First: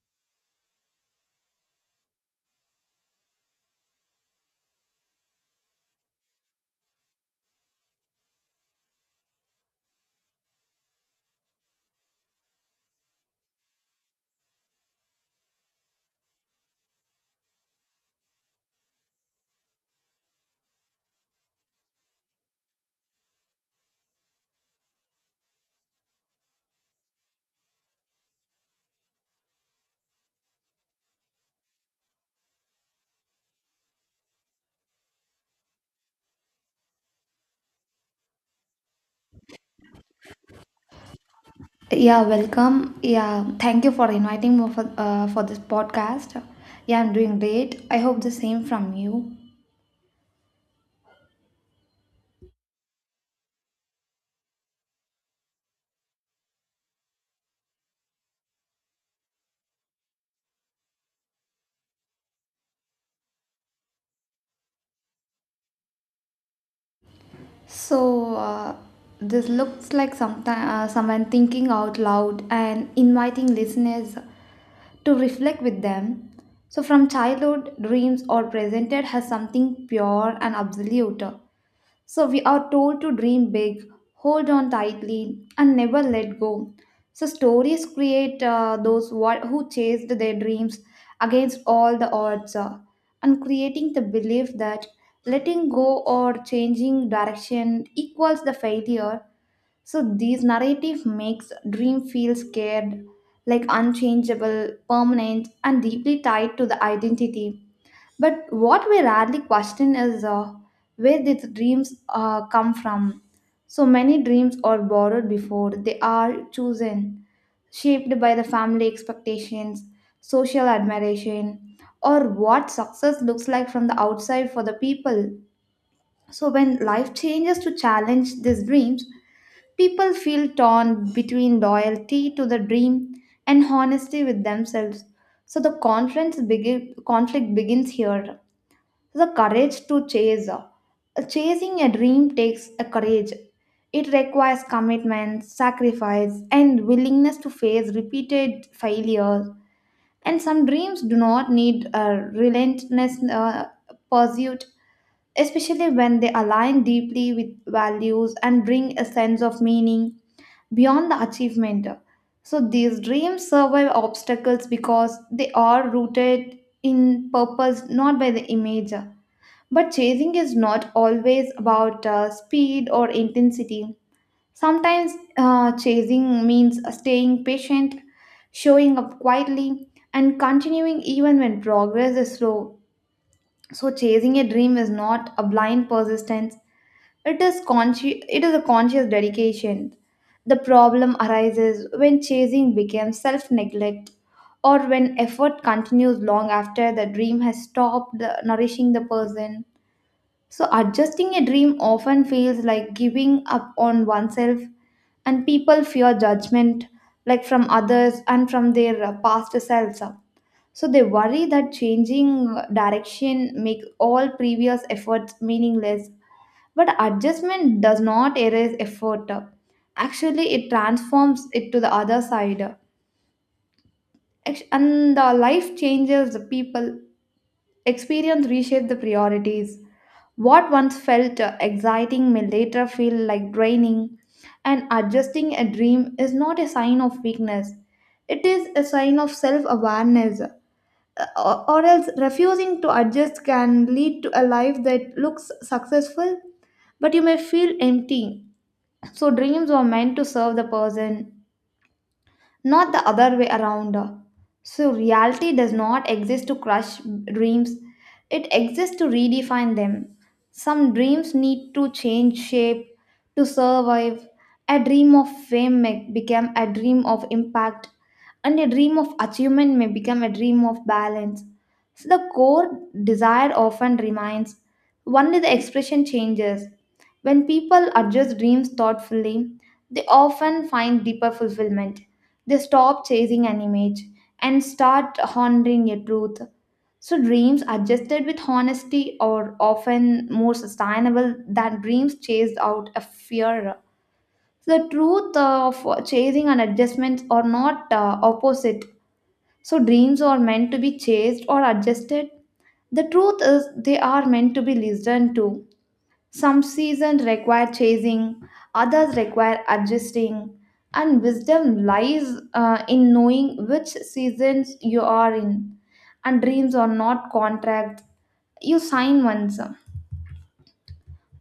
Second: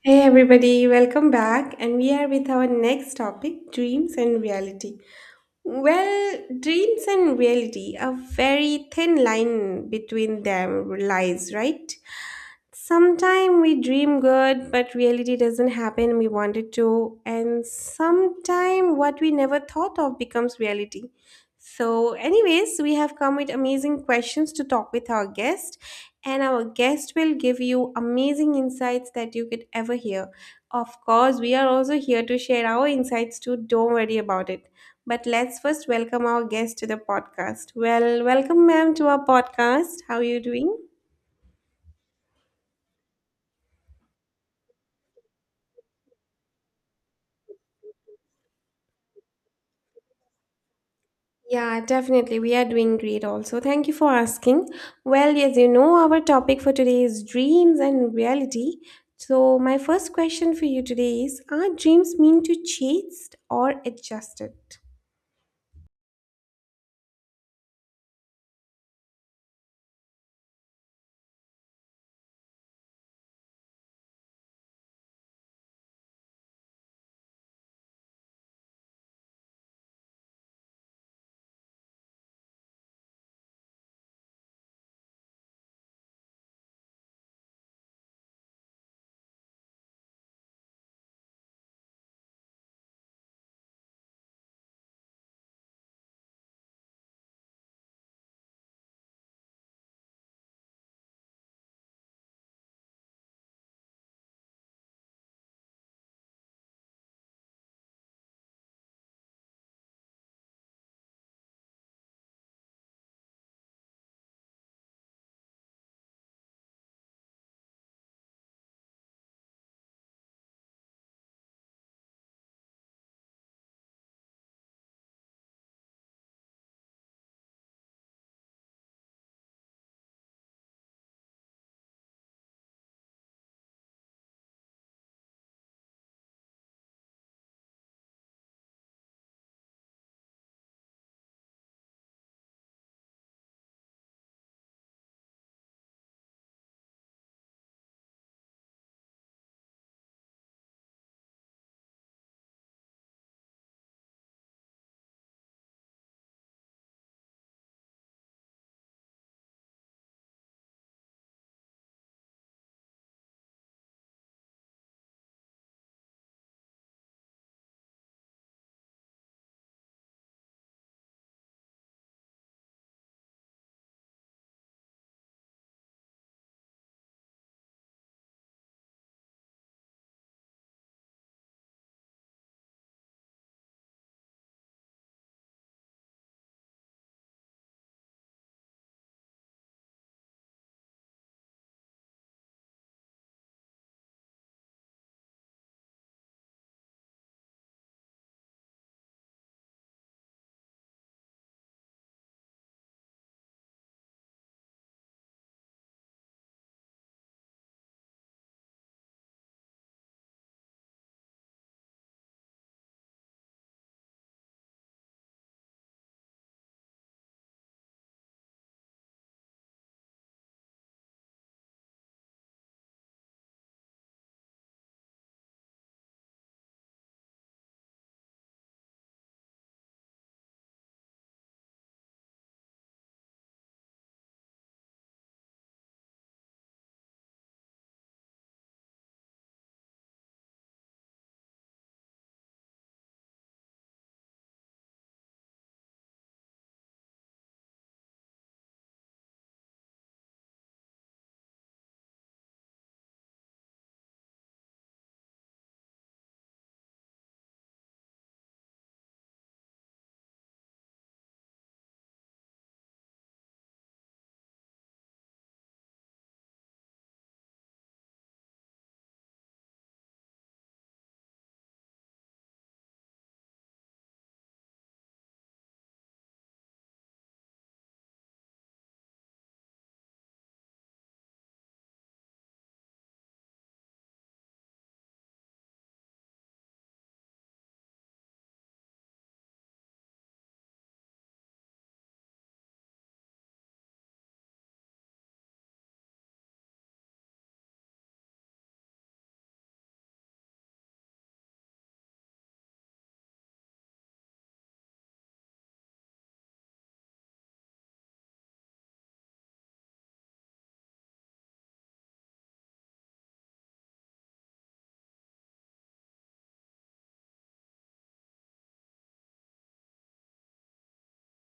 Hey everybody, welcome back. And we are with our next topic, dreams and reality. Well, dreams and reality, a very thin line between them lies, right? Sometimes we dream good, but reality doesn't happen we wanted to. And sometimes what we never thought of becomes reality. So, anyways, we have come with amazing questions to talk with our guest, and our guest will give you amazing insights that you could ever hear. Of course, we are also here to share our insights too. Don't worry about it. But let's first welcome our guest to the podcast. Well, welcome, ma'am, to our podcast. How are you doing? Yeah, welcome. Yeah, thank you for inviting me for this podcast. Yeah, I'm doing great. I hope the same from you. Yeah, definitely. We are doing great also. Thank you for asking. Well, as you know, our topic for today is dreams and reality. So, my first question for you today is, are dreams mean to chased or adjusted? So, uh, this looks like sometime, someone thinking out loud and inviting listeners to reflect with them. So from childhood, dreams are presented as something pure and absolute. So we are told to dream big, hold on tightly, and never let go. So stories create those wha- who chased their dreams against all the odds, and creating the belief that letting go or changing direction equals the failure. So these narrative makes dream feel scared, like unchangeable, permanent, and deeply tied to the identity. But what we rarely question is where these dreams come from. So many dreams are borrowed before they are chosen, shaped by the family expectations, social admiration, or what success looks like from the outside for the people. So when life changes to challenge these dreams, people feel torn between loyalty to the dream and honesty with themselves. So the conflict begins here the courage to chase. Chasing a dream takes a courage. It requires commitment, sacrifice, and willingness to face repeated failures. And some dreams do not need a relentless pursuit, especially when they align deeply with values and bring a sense of meaning beyond the achievement. So these dreams survive obstacles because they are rooted in purpose, not by the image. But chasing is not always about speed or intensity. Sometimes chasing means staying patient, showing up quietly, and continuing even when progress is slow. So chasing a dream is not a blind persistence. It is a conscious dedication. The problem arises when chasing becomes self-neglect or when effort continues long after the dream has stopped nourishing the person. So adjusting a dream often feels like giving up on oneself, and people fear judgment, like from others and from their past selves. So they worry that changing direction makes all previous efforts meaningless. But adjustment does not erase effort. Actually, it transforms it to the other side. And the life changes the people. Experience reshape the priorities. What once felt exciting may later feel like draining, and adjusting a dream is not a sign of weakness. It is a sign of self awareness, or else refusing to adjust can lead to a life that looks successful, but you may feel empty. So dreams were meant to serve the person, not the other way around. So reality does not exist to crush dreams, it exists to redefine them. Some dreams need to change shape to survive. A dream of fame may become a dream of impact, and a dream of achievement may become a dream of balance. So the core desire often remains, only the expression changes. When people adjust dreams thoughtfully, they often find deeper fulfillment. They stop chasing an image and start honoring a truth. So dreams adjusted with honesty are often more sustainable than dreams chased out of fear. So the truth of chasing and adjustments are not opposite. So dreams are meant to be chased or adjusted. The truth is, they are meant to be listened to. Some seasons require chasing, others require adjusting, and wisdom lies in knowing which seasons you are in. And dreams are not contracts you sign once,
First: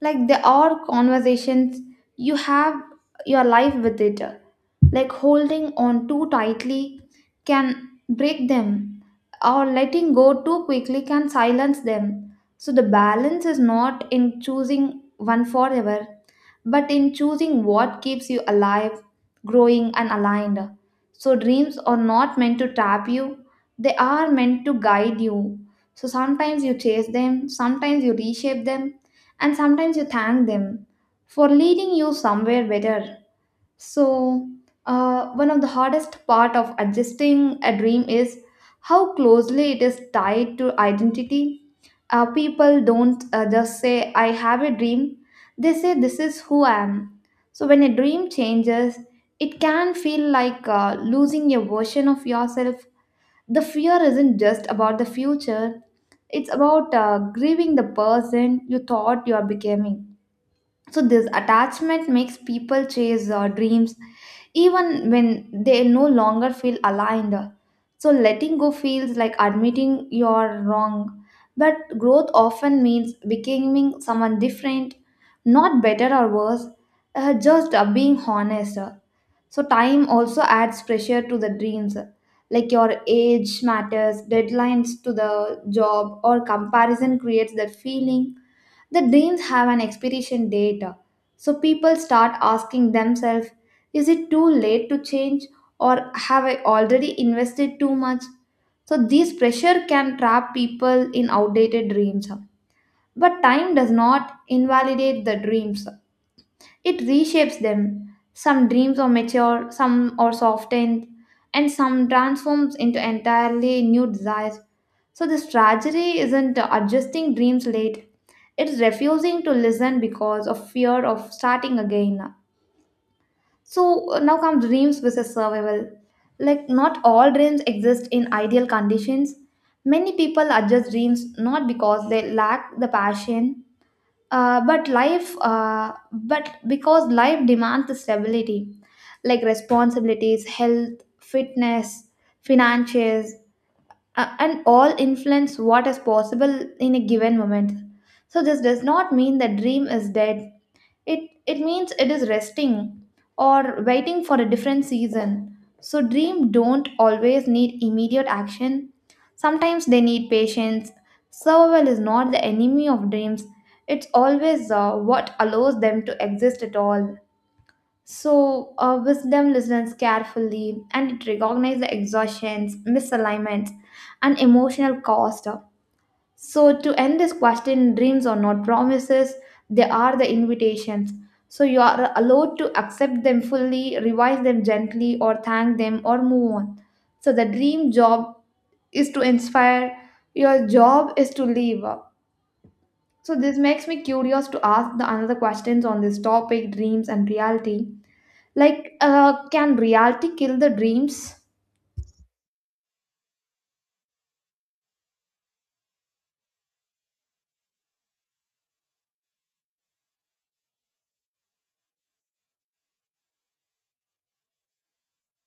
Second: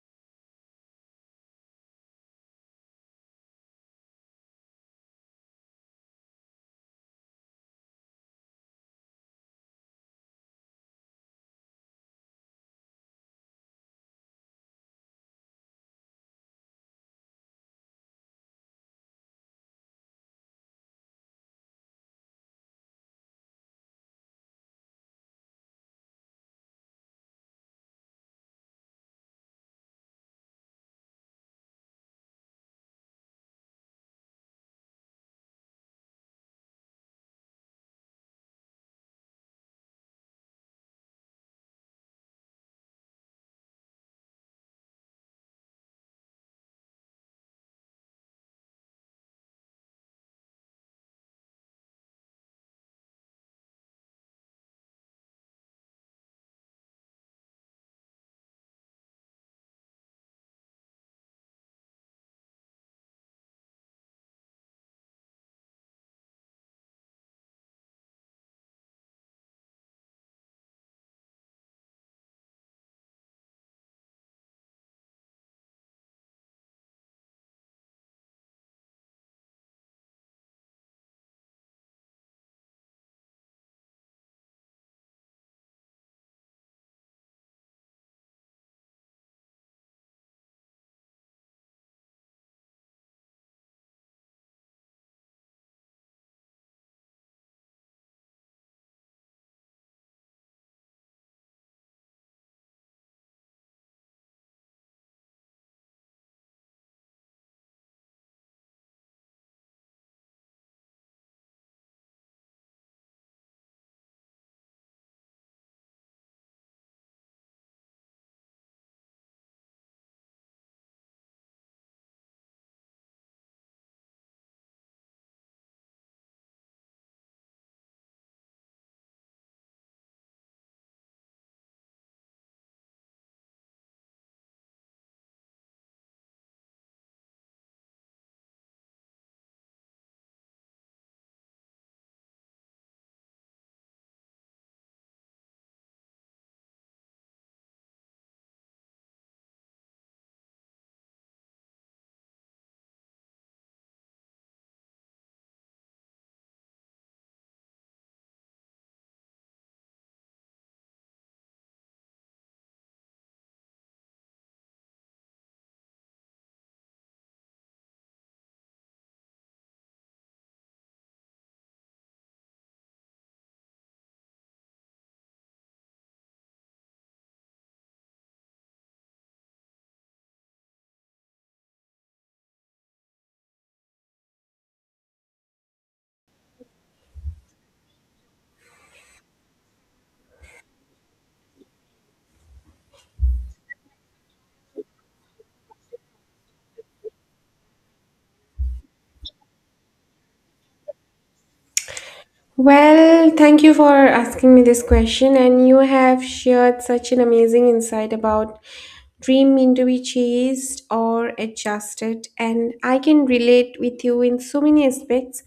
like there are conversations you have your life with it. Like holding on too tightly can break them, or letting go too quickly can silence them. So the balance is not in choosing one forever, but in choosing what keeps you alive, growing, and aligned. So dreams are not meant to trap you, they are meant to guide you. So sometimes you chase them, sometimes you reshape them, and sometimes you thank them for leading you somewhere better. So one of the hardest part of adjusting a dream is how closely it is tied to identity. People don't just say I have a dream, they say this is who I am. So when a dream changes, it can feel like losing a version of yourself. The fear isn't just about the future, it's about grieving the person you thought you are becoming. So this attachment makes people chase dreams even when they no longer feel aligned. So letting go feels like admitting you're wrong, but growth often means becoming someone different, not better or worse, just being honest. So time also adds pressure to the dreams. Like your age matters, deadlines to the job or comparison creates that feeling. The dreams have an expiration date. So people start asking themselves, is it too late to change, or have I already invested too much? So this pressure can trap people in outdated dreams. But time does not invalidate the dreams. It reshapes them. Some dreams are mature, some are softened, and some transforms into entirely new desires. So the strategy isn't adjusting dreams late. It's refusing to listen because of fear of starting again. So now comes dreams versus survival. Like not all dreams exist in ideal conditions. Many people adjust dreams not because they lack the passion but because life demands the stability, like responsibilities, health, fitness, finances, and all influence what is possible in a given moment. So this does not mean the dream is dead. It it means it is resting or waiting for a different season. So dream don't always need immediate action. Sometimes they need patience. Survival is not the enemy of dreams. It's always what allows them to exist at all. So wisdom listens carefully and it recognizes the exhaustions, misalignments, and emotional cost. So to end this question, dreams are not promises, they are the invitations. So you are allowed to accept them fully, revise them gently, or thank them, or move on. So the dream job is to inspire, your job is to live. So this makes me curious to ask the another questions on this topic dreams and reality. Like, can reality kill the dreams? Well, thank you for asking me this question, and you have shared such an amazing insight about dream mean to be chased or adjusted, and I can relate with you in so many aspects.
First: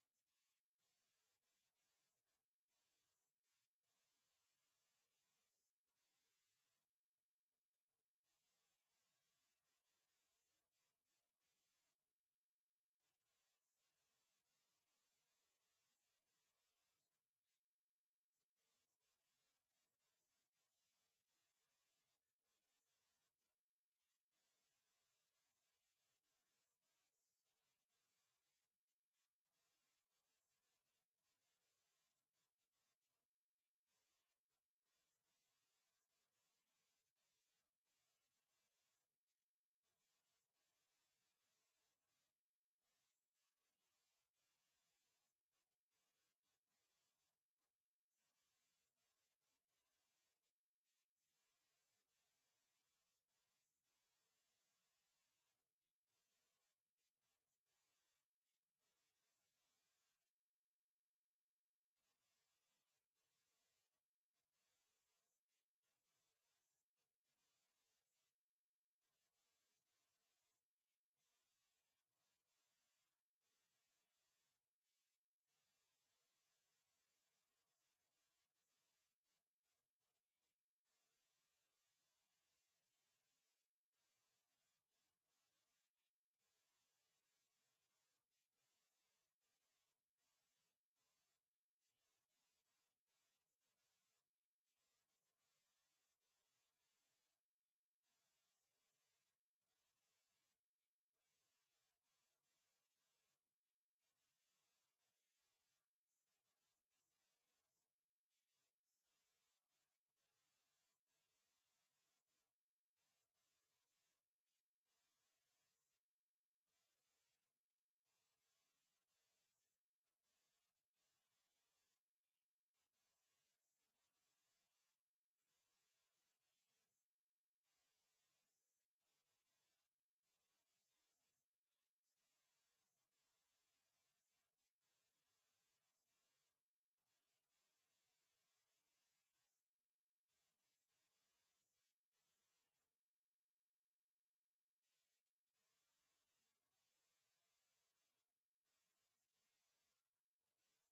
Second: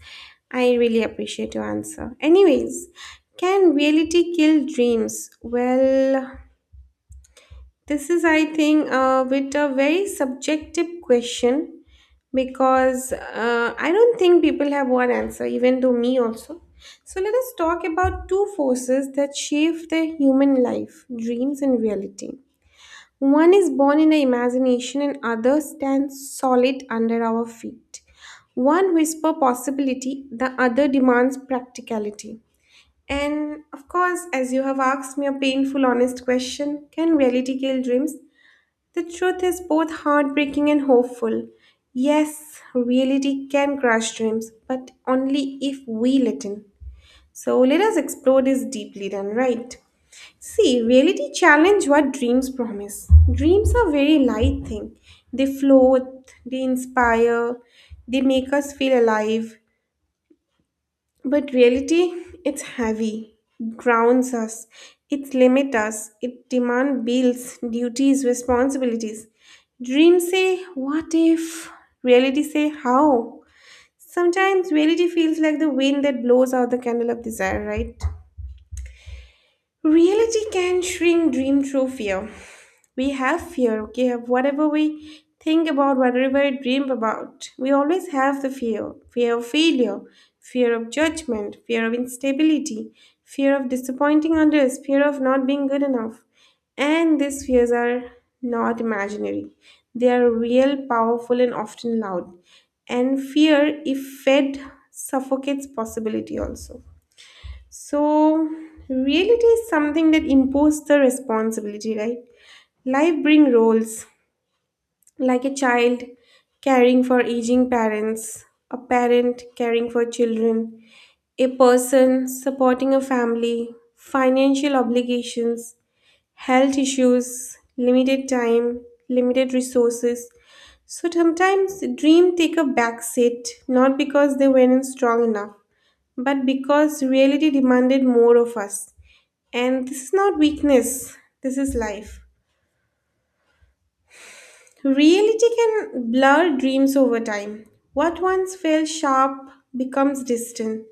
I really appreciate your answer. Anyways, can reality kill dreams? Well, this is, I think, a bit a very subjective question because I don't think people have one answer, even to me also. So let us talk about two forces that shape the human life, dreams and reality. One is born in the imagination and other stands solid under our feet. One whisper possibility, the other demands practicality. And of course, as you have asked me a painful, honest question, can reality kill dreams? The truth is both heartbreaking and hopeful. Yes, reality can crush dreams, but only if we let in. So let us explore this deeply then, right? See, reality challenge what dreams promise. Dreams are very light thing. They float, they inspire, they make us feel alive. But reality, it's heavy, grounds us, it limits us, it demands bills, duties, responsibilities. Dreams say, what if? Reality say, how? Sometimes reality feels like the wind that blows out the candle of desire, right? Reality can shrink dream through fear. We have fear, okay? Of whatever we think about, whatever we dream about, we always have the fear of failure, fear of judgment, fear of instability, fear of disappointing others, fear of not being good enough. And these fears are not imaginary, they are real, powerful, and often loud. And fear, if fed, suffocates possibility also. So, reality is something that imposes the responsibility, right? Life brings roles, like a child caring for aging parents, a parent caring for children, a person supporting a family, financial obligations, health issues, limited time, limited resources. So sometimes dreams take a back seat, not because they weren't strong enough, but because reality demanded more of us. And this is not weakness, this is life. Reality can blur dreams over time. What once felt sharp becomes distant.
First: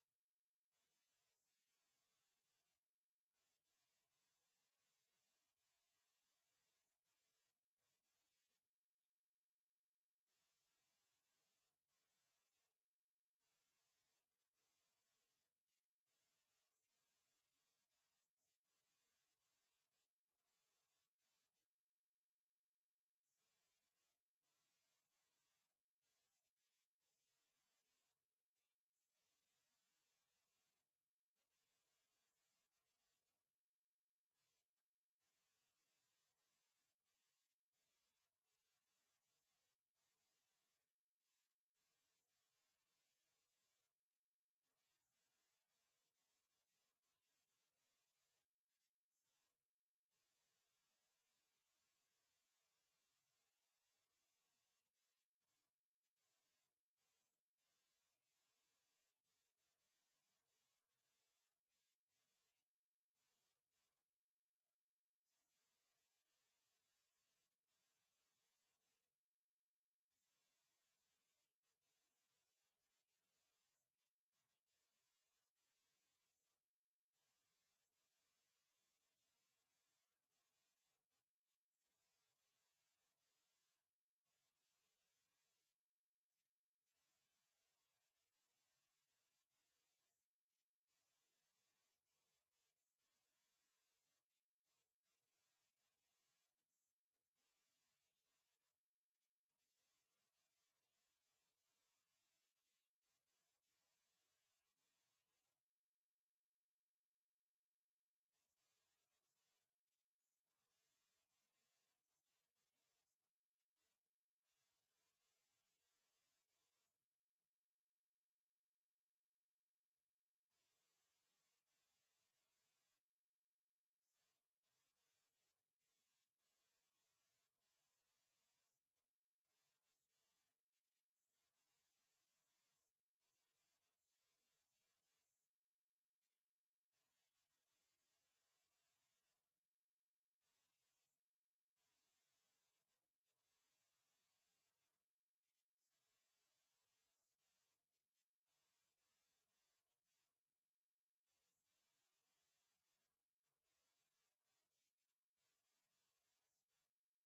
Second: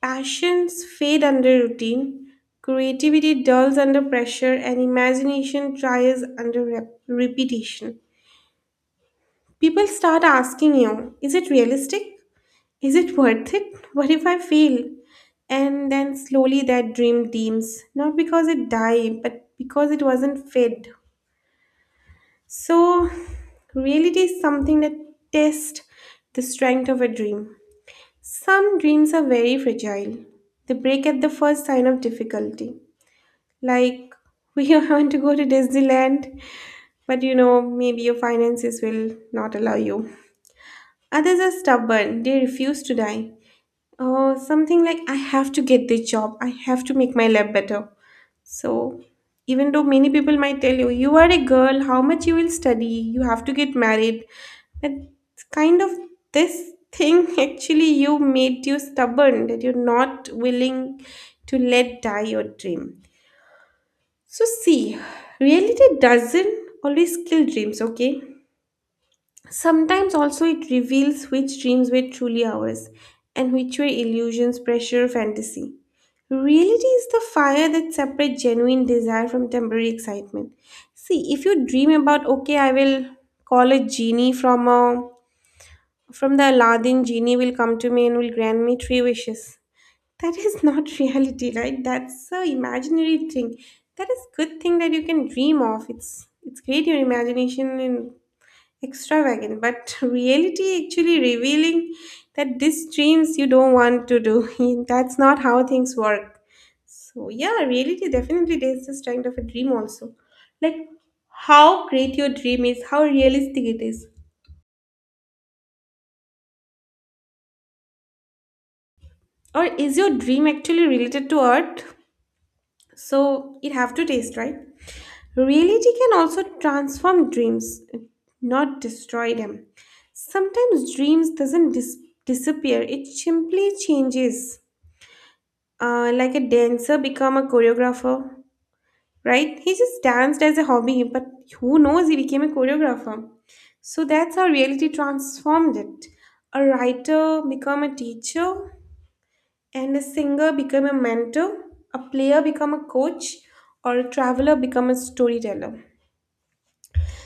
Passions fade under routine. Creativity dulls under pressure, and imagination tries under repetition. People start asking you, is it realistic? Is it worth it? What if I fail? And then slowly that dream dims, not because it died, but because it wasn't fed. So, reality is something that tests the strength of a dream. Some dreams are very fragile. They break at the first sign of difficulty. Like, we want to go to Disneyland, but you know, maybe your finances will not allow you. Others are stubborn, they refuse to die. Or something like, I have to get this job, I have to make my lab better. So, even though many people might tell you, you are a girl, how much you will study, you have to get married, but kind of this thing actually you made you stubborn that you're not willing to let die your dream. So, see, reality doesn't always kill dreams, okay? Sometimes also it reveals which dreams were truly ours and which were illusions, pressure, or fantasy. Reality is the fire that separates genuine desire from temporary excitement. See, if you dream about, okay, I will call a genie from a from the Aladdin genie will come to me and will grant me three wishes. That is not reality, right? That's a imaginary thing. That is good thing that you can dream of. It's great your imagination and extravagant, but reality actually revealing that these dreams you don't want to do, that's not how things work. So yeah, reality definitely there's this kind of a dream also, like how great your dream is, how realistic it is, or is your dream actually related to art? So it have to taste right. Reality can also transform dreams, not destroy them. Sometimes dreams doesn't dis- disappear, it simply changes. Like a dancer become a choreographer, right? He just danced as a hobby, but who knows he became a choreographer. So that's how reality transformed it. A writer become a teacher, and a singer become a mentor, a player become a coach, or a traveler become a storyteller.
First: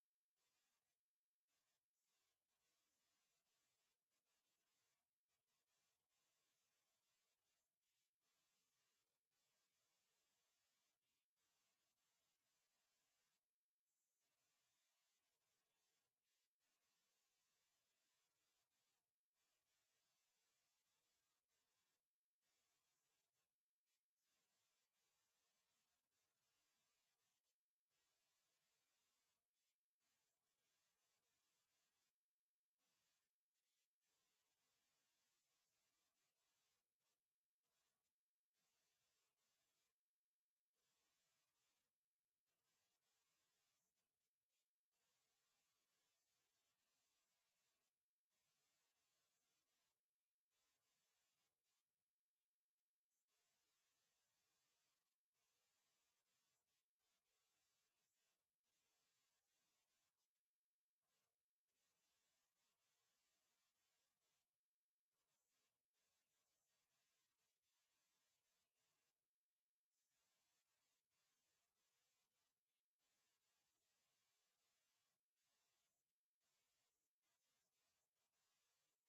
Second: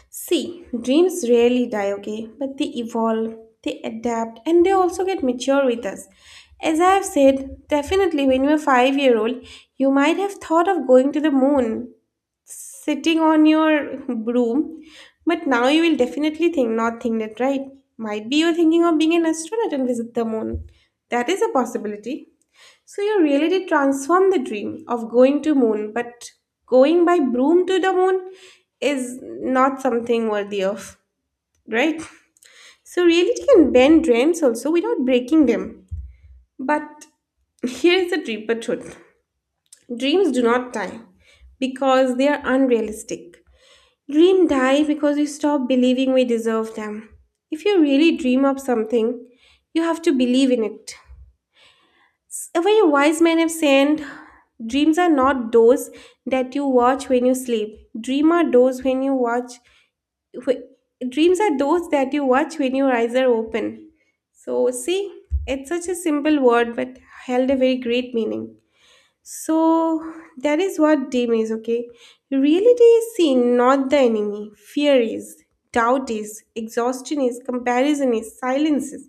See, dreams rarely die, okay? But they evolve, they adapt, and they also get mature with us. As I have said, definitely when you were 5-year old, you might have thought of going to the moon, sitting on your broom, but now you will definitely think, not think that, right? Might be you're thinking of being an astronaut and visit the moon. That is a possibility. So you really did transform the dream of going to moon, but going by broom to the moon is not something worthy of, right? So reality can bend dreams also without breaking them. But here is the deeper truth. Dreams do not die because they are unrealistic. Dream die because we stop believing we deserve them. If you really dream of something, you have to believe in it. A very wise man have said, dreams are not those that you watch when you sleep. Dream are those when you wh- Dreams are those that you watch when your eyes are open. So see, it's such a simple word but held a very great meaning. So that is what dream is. Okay, reality is seen, not the enemy. Fear is, doubt is, exhaustion is, comparison is, silence is.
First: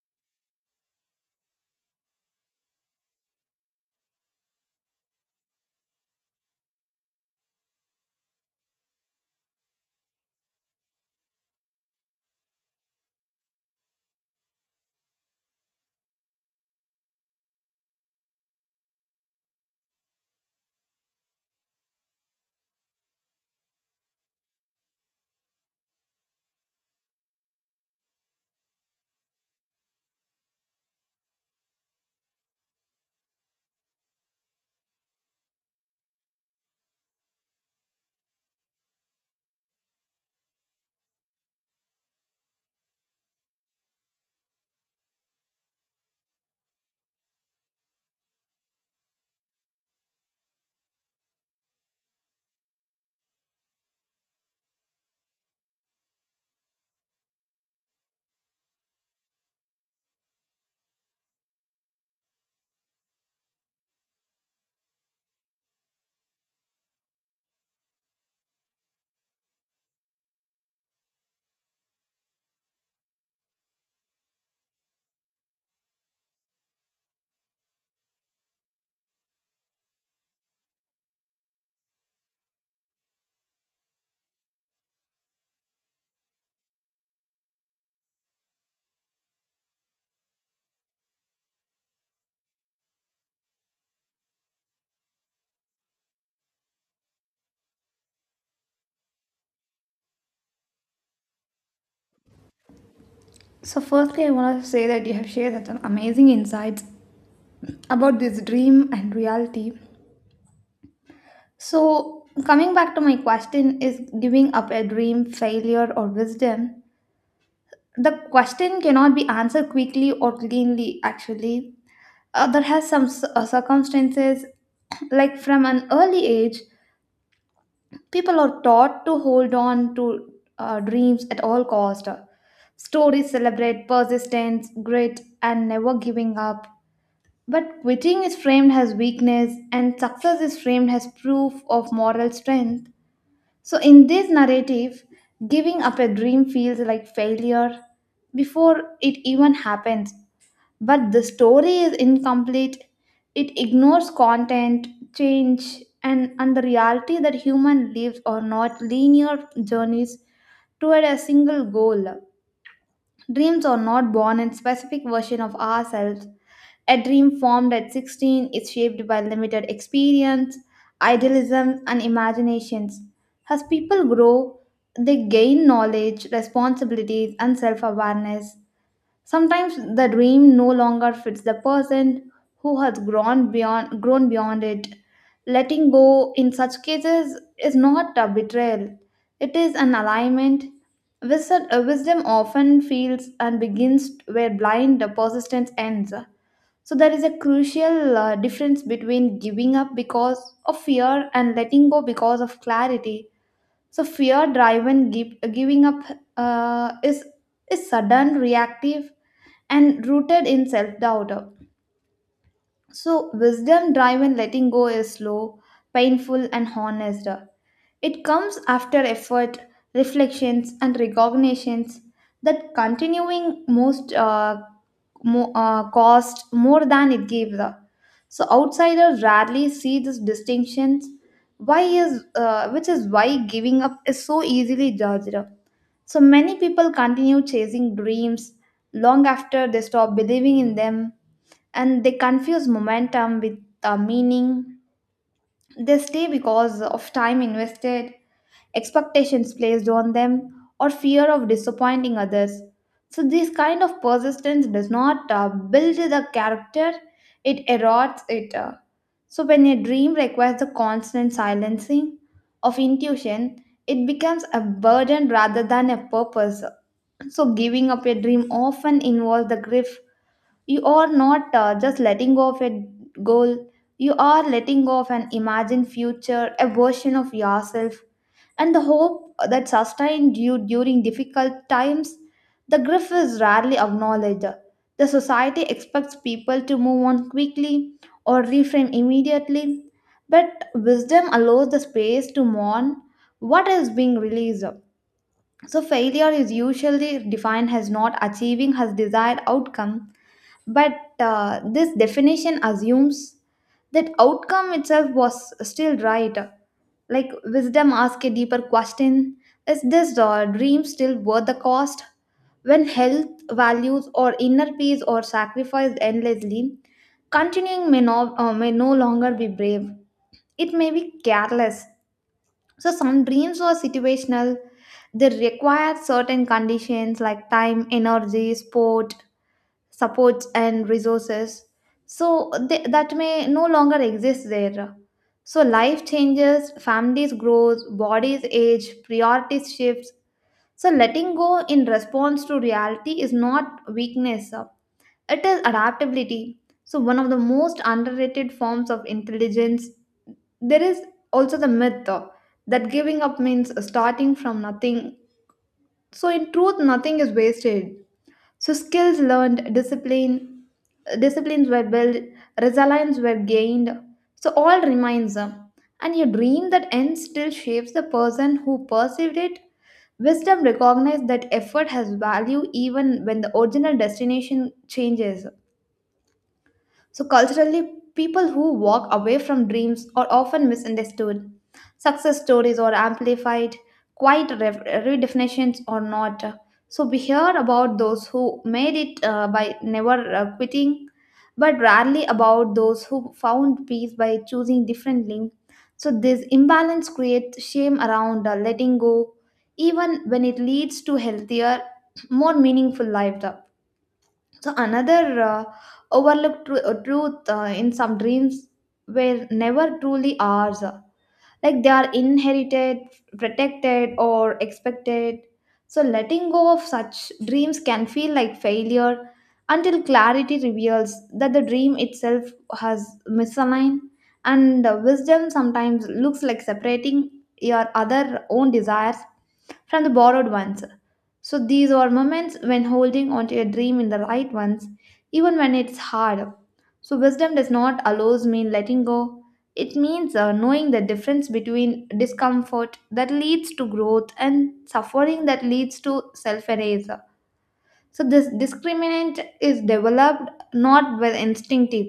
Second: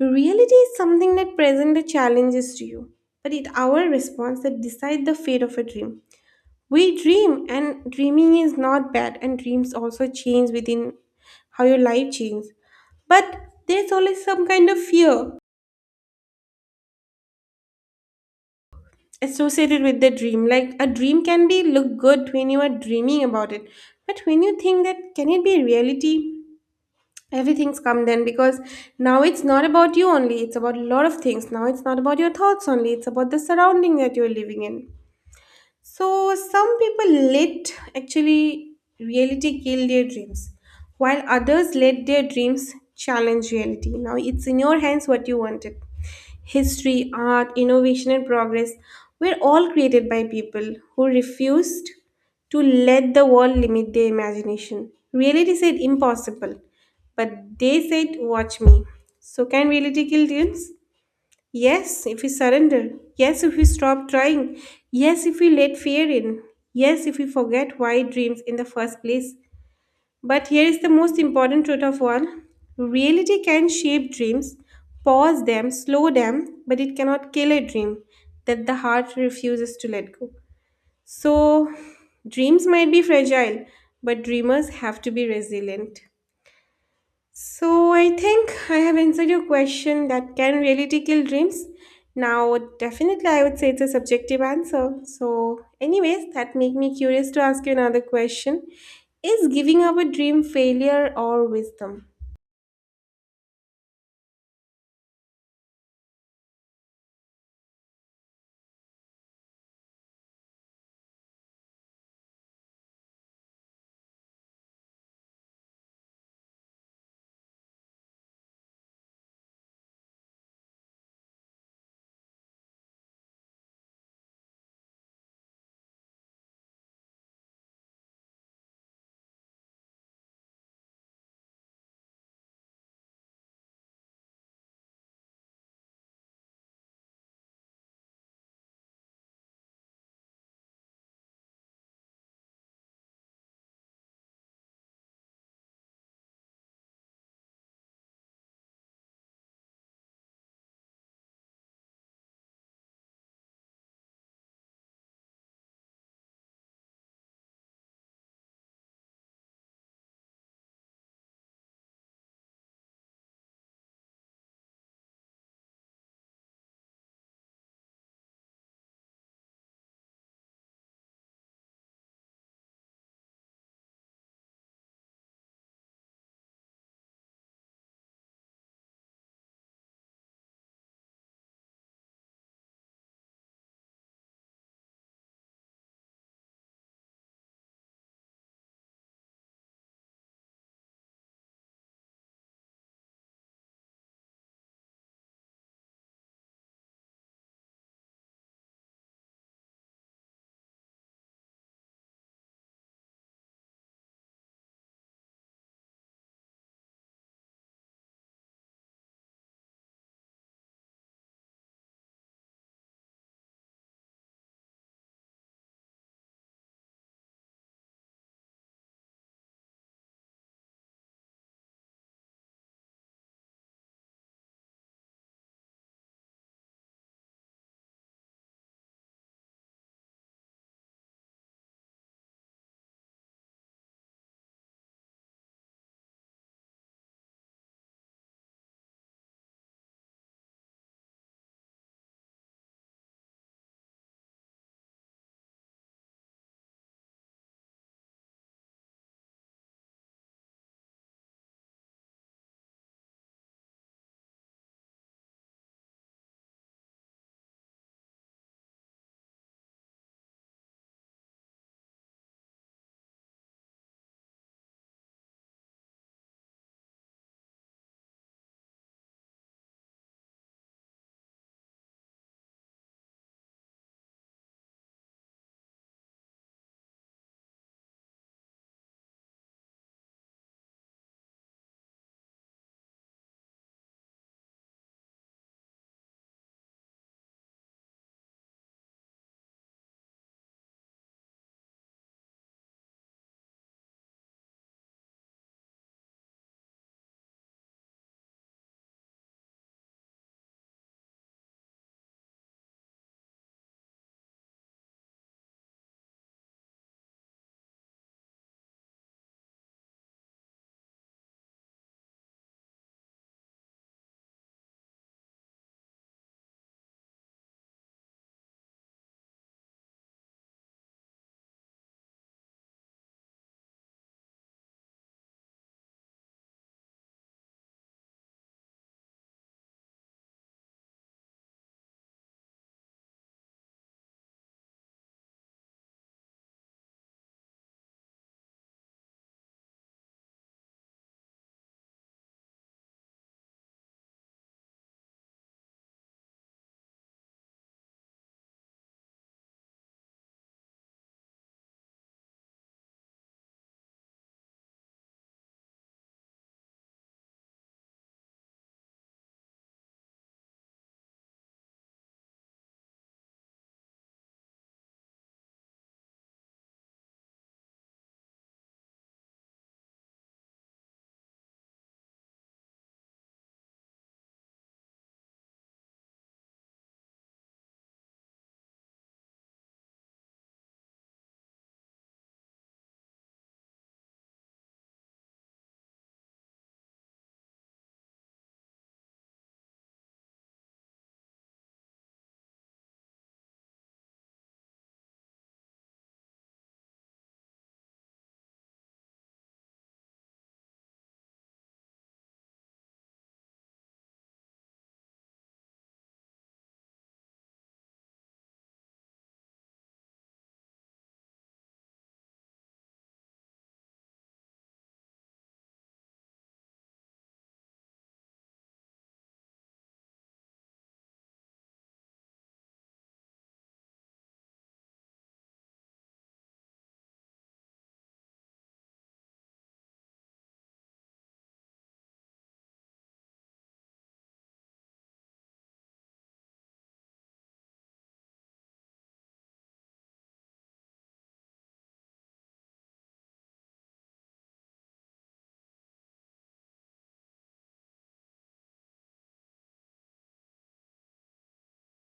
Reality is something that presents the challenges to you, but it's our response that decides the fate of a dream. We dream, and dreaming is not bad, and dreams also change within how your life changes. But there's always some kind of fear associated with the dream. Like a dream can be look good when you are dreaming about it, but when you think that can it be reality? Everything's come then because now it's not about you only, it's about a lot of things. Now it's not about your thoughts only, it's about the surrounding that you're living in. So some people let actually reality kill their dreams, while others let their dreams challenge reality. Now it's in your hands what you wanted. History, art, innovation, and progress were all created by people who refused to let the world limit their imagination. Reality said impossible, but they said, watch me. So, can reality kill dreams? Yes, if we surrender. Yes, if we stop trying. Yes, if we let fear in. Yes, if we forget why dreams in the first place. But here is the most important truth of all, reality can shape dreams, pause them, slow them, but it cannot kill a dream that the heart refuses to let go. So, dreams might be fragile, but dreamers have to be resilient. So I think I have answered your question that can reality kill dreams? Now, definitely, I would say it's a subjective answer. So, anyways, that make me curious to ask you another question: is giving up a dream failure or wisdom? So firstly, I want to say that you have shared such an amazing insights about this dream and reality. So coming back to my question, is giving up a dream failure or wisdom? The question cannot be answered quickly or cleanly, actually. There has some circumstances, like from an early age, people are taught to hold on to dreams at all cost. Stories celebrate persistence, grit, and never giving up, but quitting is framed as weakness and success is framed as proof of moral strength. So in this narrative, giving up a dream feels like failure before it even happens, but the story is incomplete. It ignores content, change, and the reality that human lives are not linear journeys toward a single goal. Dreams are not born in specific version of ourselves. A dream formed at 16 is shaped by limited experience, idealism, and imaginations. As people grow, they gain knowledge, responsibilities, and self awareness. Sometimes the dream no longer fits the person who has grown beyond it. Letting go in such cases is not a betrayal, it is an alignment. Wisdom often feels and begins where blind persistence ends. So there is a crucial difference between giving up because of fear and letting go because of clarity. So fear driven giving up uh, is is sudden, reactive, and rooted in self doubt. So wisdom driven letting go is slow, painful, and honest. It comes after effort, reflections, and recognitions that continuing cost more than it gives. So outsiders rarely see these distinctions. Why is Which is why giving up is so easily judged. So many people continue chasing dreams long after they stop believing in them, and they confuse momentum with meaning. They stay because of time invested, expectations placed on them, or fear of disappointing others. So this kind of persistence does not build the character, it erodes it. So when a dream requires the constant silencing of intuition, it becomes a burden rather than a purpose. So giving up a dream often involves the grief. You are not just letting go of a goal, you are letting go of an imagined future, a version of yourself, and the hope that sustained you during difficult times. The grief is rarely acknowledged. The society expects people to move on quickly or reframe immediately, but wisdom allows the space to mourn what is being released. So failure is usually defined as not achieving his desired outcome, but this definition assumes that outcome itself was still right. Like wisdom asks a deeper question. Is this dream still worth the cost? When health, values, or inner peace are sacrificed endlessly, continuing may no longer be brave. It may be careless. So some dreams are situational. They require certain conditions like time, energy, sport, supports, and resources. So they, that may no longer exist there. So life changes, families grow, bodies age, priorities shifts. So letting go in response to reality is not weakness. It is adaptability. So one of the most underrated forms of intelligence there is. Also the myth though, that giving up means starting from nothing. So in truth, nothing is wasted. So skills learned, disciplines were built, resilience were gained. So all remains. And your dream that ends still shapes the person who perceived it. Wisdom recognizes that effort has value even when the original destination changes. So culturally, people who walk away from dreams are often misunderstood. Success stories are amplified, quite redefinitions or not. So we hear about those who made it by never quitting, but rarely about those who found peace by choosing differently. So this imbalance creates shame around letting go, even when it leads to healthier, more meaningful life. So another overlooked truth, in some dreams were never truly ours, like they are inherited, protected, or expected. So letting go of such dreams can feel like failure until clarity reveals that the dream itself has misaligned, and wisdom sometimes looks like separating your other own desires from the borrowed ones. So these are moments when holding onto your dream in the right ones, even when it's hard. So wisdom does not allows me letting go, it means knowing the difference between discomfort that leads to growth and suffering that leads to self erasure. So this discriminant is developed not by instinctive.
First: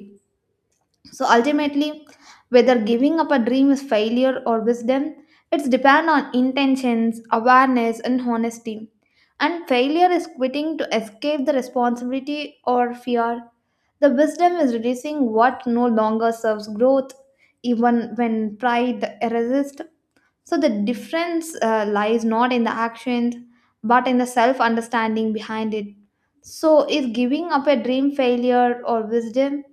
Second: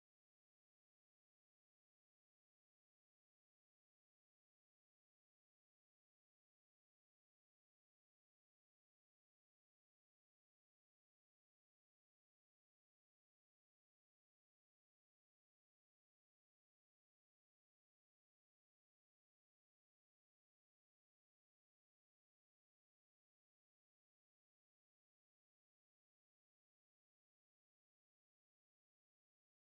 So ultimately, whether giving up a dream is failure or wisdom, it's depend on intentions, awareness, and honesty. And failure is quitting to escape the responsibility or fear. The wisdom is reducing what no longer serves growth, even when pride resists. So the difference lies not in the actions, but in the self understanding behind it. So is giving up a dream failure or wisdom?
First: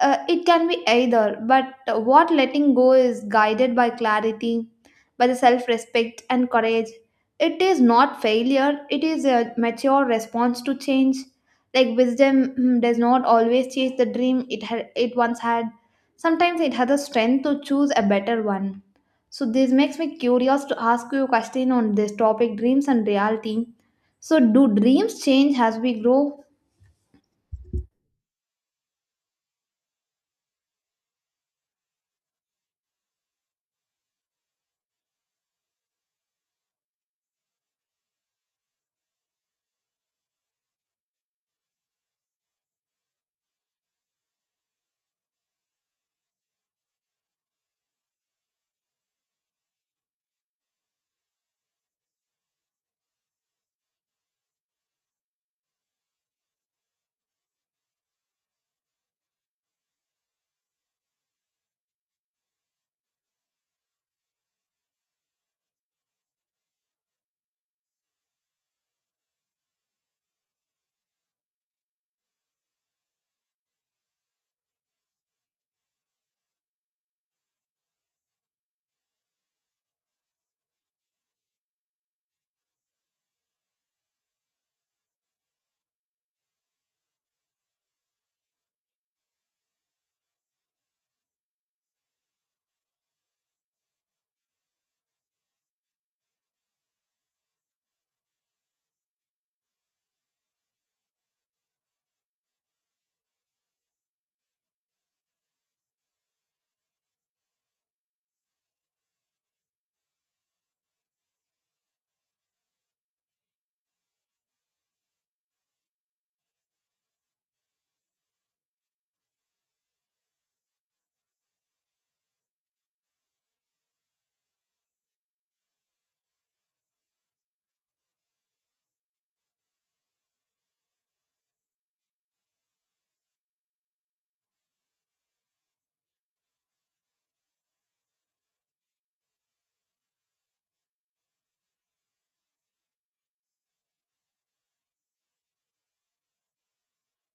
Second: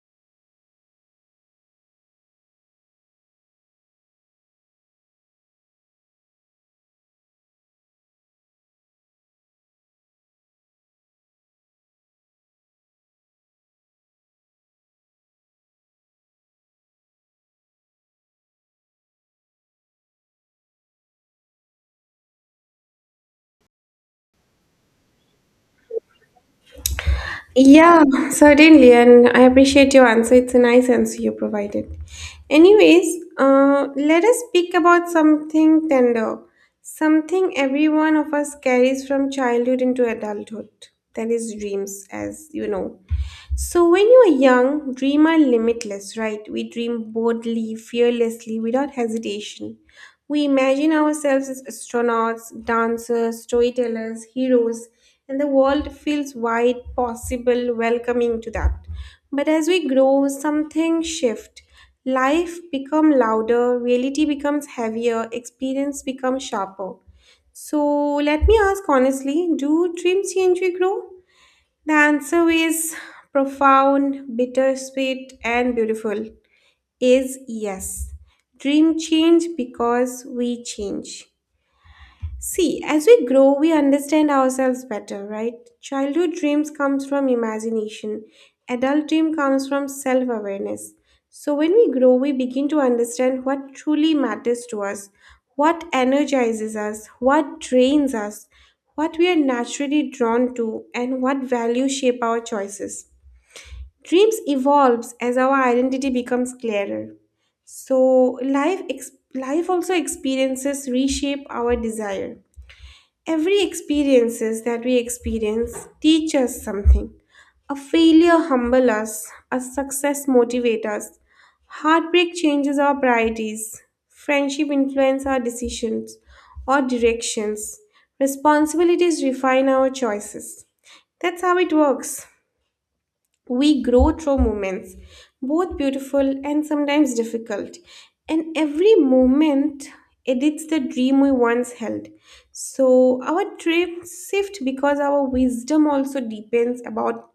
It can be either, but what letting go is guided by clarity, by the self respect and courage. It is not failure, it is a mature response to change. Like wisdom does not always chase the dream it once had, sometimes it has the strength to choose a better one. So this makes me curious to ask you a question on this topic dreams and reality. So do dreams change as we grow? Yeah, certainly, and I appreciate your answer. It's a nice answer you provided. Anyways, let us speak about something tender, something every one of us carries from childhood into adulthood. That is dreams, as you know. So, when you are young, dream are limitless, right? We dream boldly, fearlessly, without hesitation. We imagine ourselves as astronauts, dancers, storytellers, heroes, and the world feels wide, possible, welcoming to that. But as we grow, something shifts. Life becomes louder, reality becomes heavier, experience becomes sharper. So, let me ask honestly, do dreams change we grow? The answer is profound, bittersweet, and beautiful. Is yes. Dream change because we change. See, as we grow, we understand ourselves better, right? Childhood dreams comes from imagination. Adult dream comes from self-awareness. So when we grow, we begin to understand what truly matters to us, what energizes us, what drains us, what we are naturally drawn to, and what values shape our choices. Dreams evolves as our identity becomes clearer. So life also experiences reshape our desire. Every experiences that we experience teach us something. A failure humble us, a success motivate us. Heartbreak changes our priorities. Friendship influence our decisions or directions. Responsibilities refine our choices. That's how it works. We grow through moments, both beautiful and sometimes difficult. And every moment edits the dream we once held. So our dreams shift because our wisdom also deepens about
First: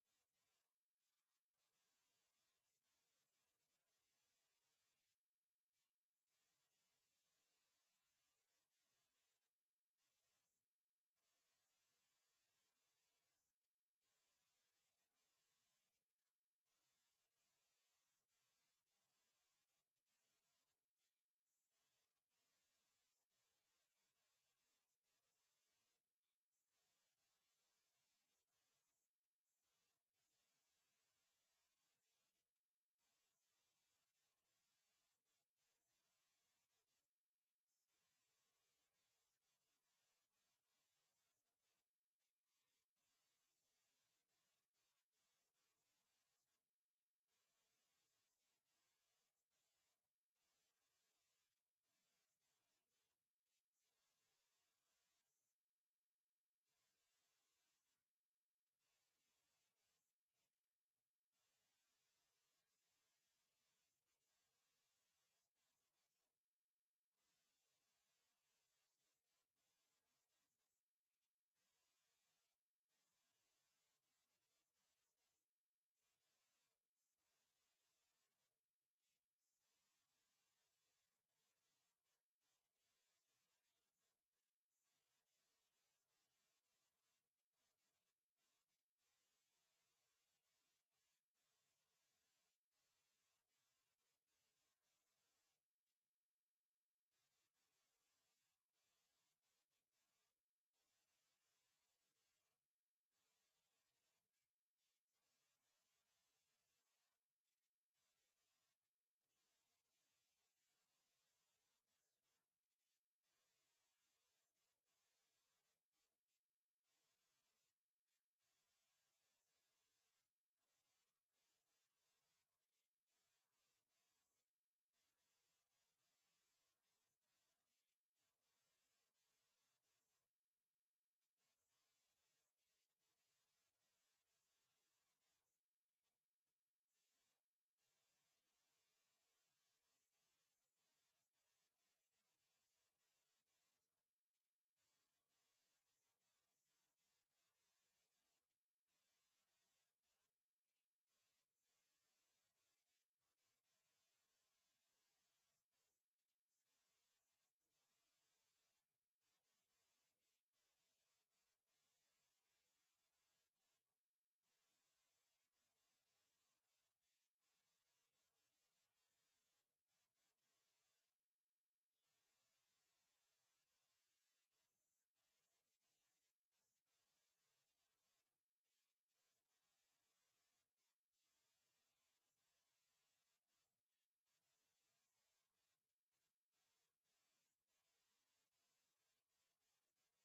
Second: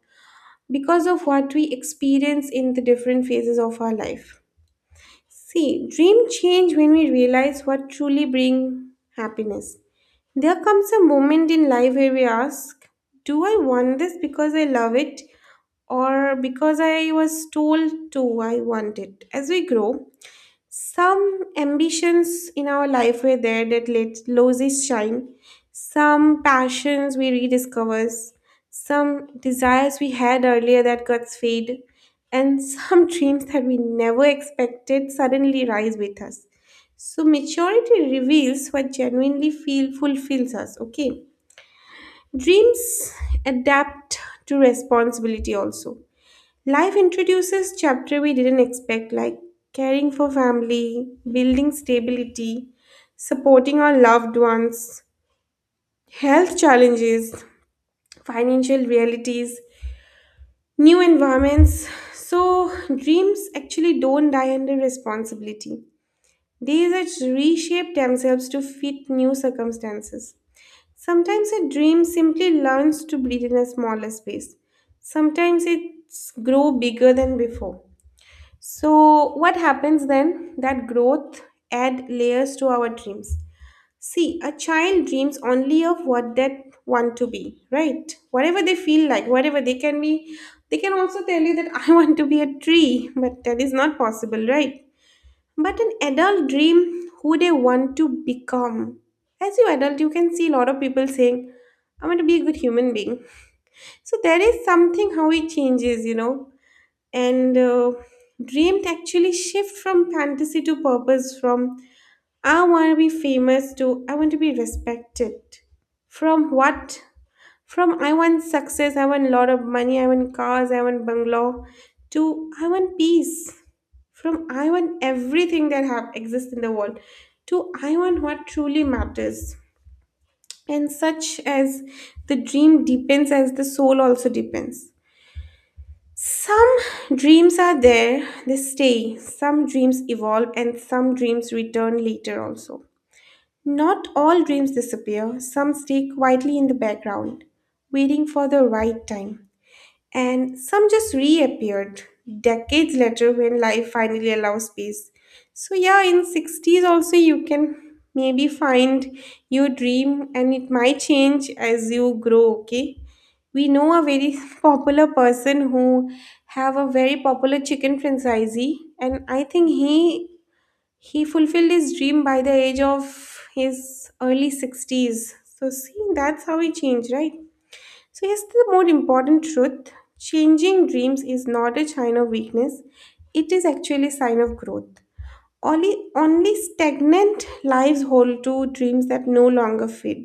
because of what we experience in the different phases of our life. See, dream change when we realize what truly bring happiness. There comes a moment in life where we ask, do I want this because I love it or because I was told to, I want it. As we grow, some ambitions in our life were there that let loses shine, some passions we rediscover, some desires we had earlier that got fade, and some dreams that we never expected suddenly rise with us. So maturity reveals what genuinely feel fulfills us. Okay, dreams adapt to responsibility also. Life introduces chapter we didn't expect, like caring for family, building stability, supporting our loved ones, health challenges, financial realities, new environments. So dreams actually don't die under responsibility. They just reshape themselves to fit new circumstances. Sometimes a dream simply learns to breathe in a smaller space. Sometimes it's grow bigger than before. So, what happens then? That growth add layers to our dreams. See, a child dreams only of what they want to be, right? Whatever they feel like, whatever they can be. They can also tell you that I want to be a tree, but that is not possible, right? But an adult dream who they want to become. As you adult, you can see a lot of people saying, I want to be a good human being. So there is something how it changes, you know and dreamed actually shift from fantasy to purpose, from I want to be famous to I want to be respected, from what, from I want success, I want a lot of money, I want cars, I want bungalow, to I want peace, from I want everything that have exists in the world to I want what truly matters. And such as, the dream deepens as the soul also deepens. Some dreams are there, they stay. Some dreams evolve, and some dreams return later also. Not all dreams disappear, some stay quietly in the background, waiting for the right time, and some just reappeared decades later when life finally allows space. So yeah, in 60s also you can maybe find your dream, and it might change as you grow. Okay, we know a very popular person who have a very popular chicken franchisee, and I think he fulfilled his dream by the age of his early 60s. So see, that's how he changed, right? So here's the more important truth. Changing dreams is not a sign of weakness. It is actually a sign of growth. Only stagnant lives hold to dreams that no longer fit.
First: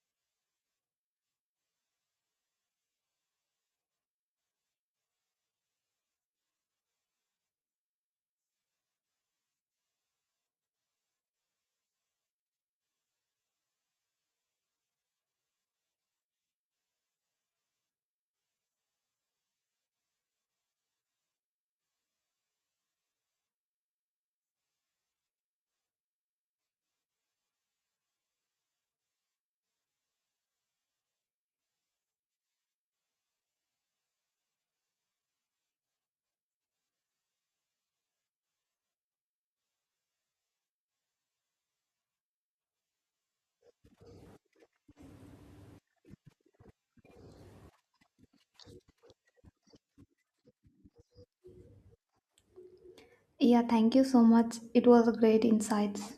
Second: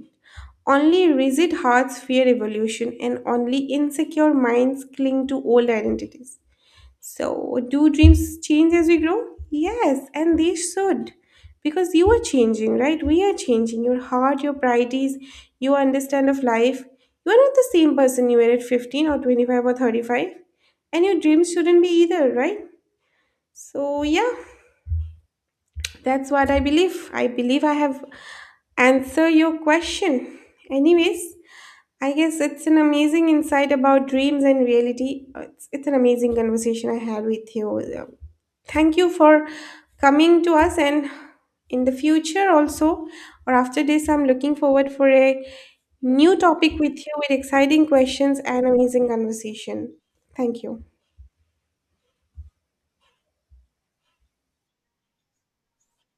Only rigid hearts fear evolution, and only insecure minds cling to old identities. So, do dreams change as we grow? Yes, and they should. Because you are changing, right? We are changing. Your heart, your priorities, your understand of life. You are not the same person you were at 15 or 25 or 35. And your dreams shouldn't be either, right? So, yeah, that's what I believe. I believe I have answered your question. Anyways, I guess it's an amazing insight about dreams and reality. It's an amazing conversation I had with you. Thank you for coming to us, and in the future also, or after this, I'm looking forward for a new topic with you, with exciting questions and amazing conversation. Thank you. Yeah, thank you so much. It was a great insights.